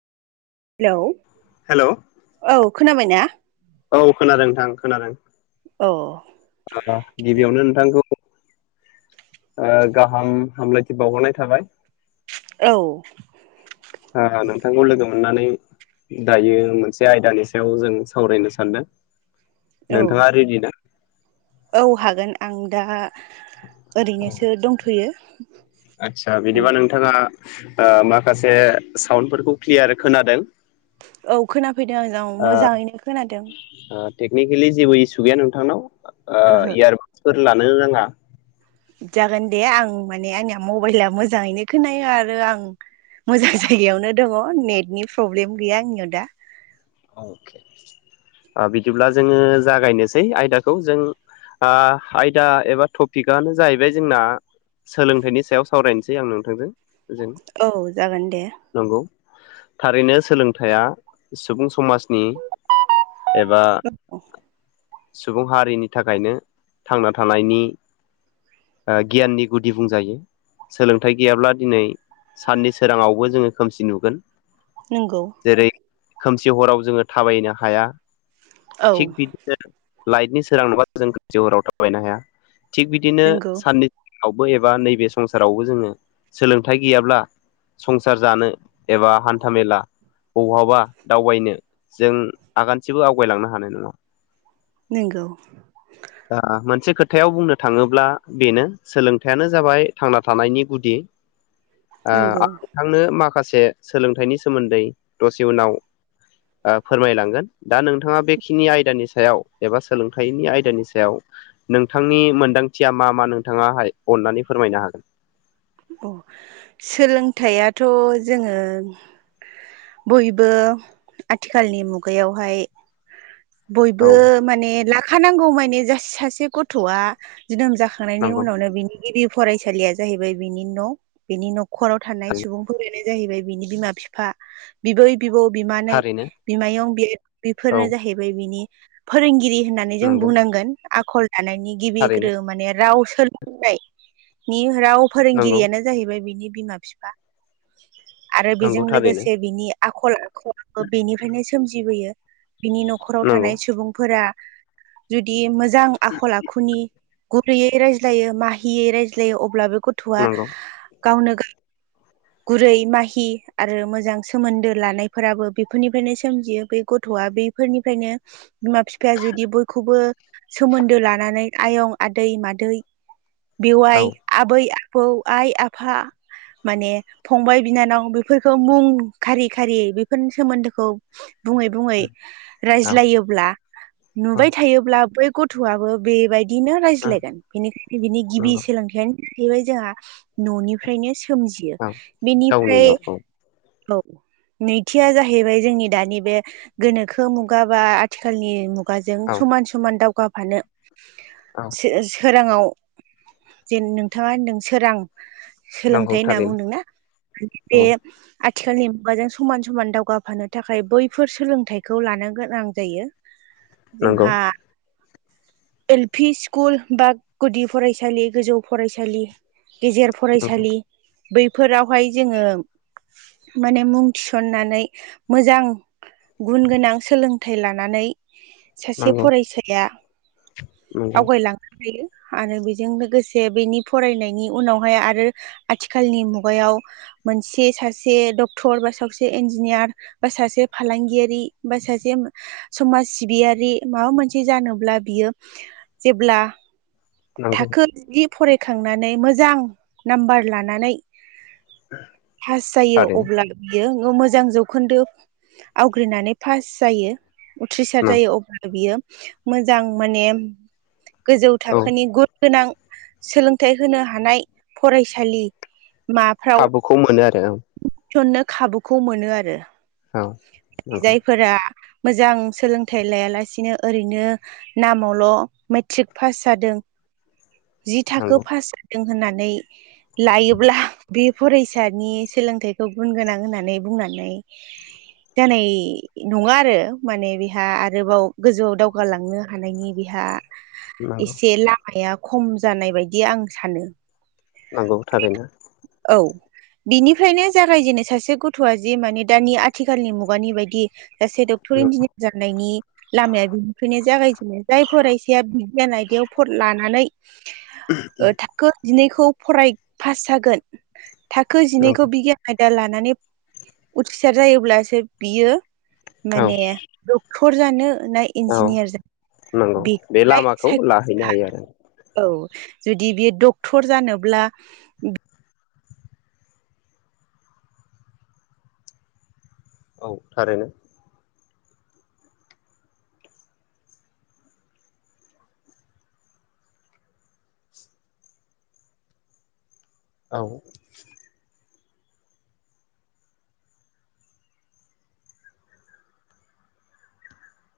Hello hello औ खोनाबाय ना औ खोनादों नोंथां खोनादों औ गिबियावनो नोंथांखौ गाहाम हामलायथि बावहरनाय थाबाय औ नोंथांखौ लोगो मोननानै दायो मोनसे आयदानि सायाव जों सावरायनो सानदों औ नोंथाङा रेडि ना? औ हागोन आं दा औ ओरैनोसो दंथ'यो आदसा बिदिबा माने नोंथाङा माखासे साउन्डफोरखौ क्लियार खोनादों औ खोनाफैदों आजों मोजाङैनो खोनादों टेकनिकेलि जेबो इसु गैया नोंथांनाव ओहो इयारफनफोर लानो नाङा जागोन दे आं माने आंनिया मबाइला मोजाङैनो खोनायो आरो आं मोजां जायगायावनो दङ नेटनि प्रब्लेम गैया आंनियाव दा के बिदिब्ला जोङो जागायनोसै आयदाखौ जों अ आयदा एबा टपिकआनो जाहैबाय जोंना सोलोंथाइनि सायाव सावरायनोसै आं नोंथांजों जों औ जागोन दे नंगौ थारैनो सोलोंथाइया सुबुं समाजनि एबा औ सुबुं हारिनि थाखायनो थांना थानायनि ओ गियाननि गुदि बुंजायो सोलोंथाइ गैयाब्ला दिनै साननि सोराङावबो जोङो खोमसि नुगोन नोंगौ जेरै खोमसि हराव जोङो थाबायनो हाया औ थिग बि [unintelligible] लाइटनि सोरां नडाबा जों खोमसि हराव थाबायनो हाया थिग बिदिनो नंगौ साननि रावबो एबा नैबे संसारावबो जोङो सोलोंथाइ गैयाब्ला संसार जानो एबा हान्था मेला बहाबा दावबायनो जों आगानसेबो आवगायलांनो हानाय नङा। नोंगौ [inaudible] ओ मोनसे खोथायाव बुंनो थाङोब्ला बेनो सोलोंथाइयानो जाबाय थांना थानायनि गुदि। ओ नंगौ आं नोंथांनो माखासे सोलोंथाइनि सोमोन्दै दसे उनाव ओ फोरमाय लांगोन दा नोंथाङा बेखिनि आयदानि सायाव एबा सोलोंथाइनि आयदानि सायाव नोंथांनि मोनदांथिया मा मा नोंथाङाहाय अननानै फोरमायनो हागोन अ सोलोंथाइयाथ' जोङो बयबो आथिखालनि मुगायावहाय बयबो औ माने लाखानांगौ माने जा सासे गथ'आ जोनोम जा खांनायनि नंगौ उनावनो बिनि गिबि फरायसालिया जाहैबाय बिनि न' बिनि नखराव थानाय सुबुंफोरानो जाहैबाय बिनि बिमा फिफा बिबै बिबौ बिमानै थारैनो बिमायं बि औ बिफोरनो जाहैबाय बिनि फोरोंगिरि होनना नै जों नंगौ बुंनांगोन आखल दानायनि गिबि थारैनो ग्रो माने राव सो लोंनाय निहोराव राव नंगौ फोरोंगिरियानो जाहैबाय बिनि बिमा बिफा। आरो नंगौ बेजों थारैनो लोगोसे बिनि आखल आखुबो बेनिफ्रायनो सोमजिबोयो। बिनि नखराव नंगौ थानाय सुबुंफोरा जुदि मोजां आखल आखुनि गुरैयै रायज्लायो माहियै रायज्लायो अब्ला बे गथ'आ नंगौ गावनो गाव [inaudible] गुरै माहि आरो मोजां सोमोन्दो लानायफोराबो बेफोरनिफ्रायनो सोमजियो बै गथ'आ बै फोरनिफ्रायनो बिमा बिफाया जुदि बयखौबो सोमोन्दो लानानै आयं आदै मादै औ बेवाइ आबै आबौ आइ आफा माने फंबाय बिनानाव बेफोरखौ मुं खारि खारि बेफोरनि सोमोन्दोखौ बुङै बुङै [inaudible] रायज्लायोब्ला औ नुबाय थायोब्ला बै गथ'आबो बे बाय दिनो रायज्लायगोन बेनिखायनो बिनि गिबि नंगौ सोलोंथाइयानो जाहैबाय जोंहा न'निफ्रायनो सोमजियो औ गावनि बेनिफ्राय न'खौ औ नैथिया जाहैबाय जोंनि दानि बे गोनोखो मुगा बा आथिखालनि मुगाजों औ समान समान दावगाफानो औ सो सोराङाव जेन नोंथाङा होनदों सोरां नंगौ सोलोंथाइ होनना थारैनो बुंदोंना माने बे औ आथिखालनि मुगाजों समान समान दावगाफानो थाखाय बैफोर सोलों थाइखौ लानो गोनां जायो नंगौ जोंहा एल पि स्कुल बा गुदि फरायसालि गोजौ फरायसालि गेजेर नंगौ फरायसालि बैफोरावहाय जोङो माने मुं थिसननानै मोजां गुन गोनां सोलोंथाइ लानानै सासे नंगौ फरायसाया नंगौ आवगायलाङो आवगायो आरो बेजों लोगोसे बेनि फरायनायनि उनावहाय आरो आथिखालनि मुगायाव मोनसे सासे डक्टर बा सासे इन्जिनियार बा सासे फालांगिया रि सासे समाज सिबियारि माबा मोनसे जानोब्ला बियो जेब्ला नंगौ थाखो जि फरायखांनानै मोजां नाम्बार लानानै पास जायो थारैनो अब्ला बियो मोजां जौखोन्दो आव ग्रिनानै फास जायो उथ्रिसार जायो अब्ला बियो मोजां माने गोजौ औ थाखोनि गुन गोनां सोलोंथाइ होनो हानाय फरायसालि माफ्राव खौ मोनो आरो ओं थिसननो खाबुखौ मोनो आरो औ नंगौ जायफोरा मोजां सोलोंथाइ लायालासिनो ओरैनो नामावल' मेथ्रिक फास जादों जि थाखो नंगौ फास जादों होननानै लायोब्ला बे फरायसानि सोलोंथाइखौ गुन गोनां होननानै बुंनानै दोनै नङा आरो माने बेहा आरोबाव गोजौआव दावगालांनो हानायनि बेहा नंगौ इसे लामाया खम जानाय बायदि आं सानो नंगौ थारैनो औ बिनिफ्रायनो जागायजेनो सासे गथ'आ जि माने दानि आथिखालनि मुगानि बायदि गासै डख्थर, इन्जिनियार जा नायनि लामाया बेनिफ्रायनो जागायजेनो जाय फरायसाया बिगियान आयदायाव फ लानानै ओ थाखो जिनैखौ फराय फास जागोन थाखो जिनैखौ नंगौ बिगियान आयदा लानानै उथ्रिसार जायोब्लासो बियो औ माने डक्टर जानो ना औ इन्जिनियार जानो बेखौहाय सायख' थाहैनो हायो आरो औ जुदि बियो डक्टर जानोब्ला औ थारैनो औ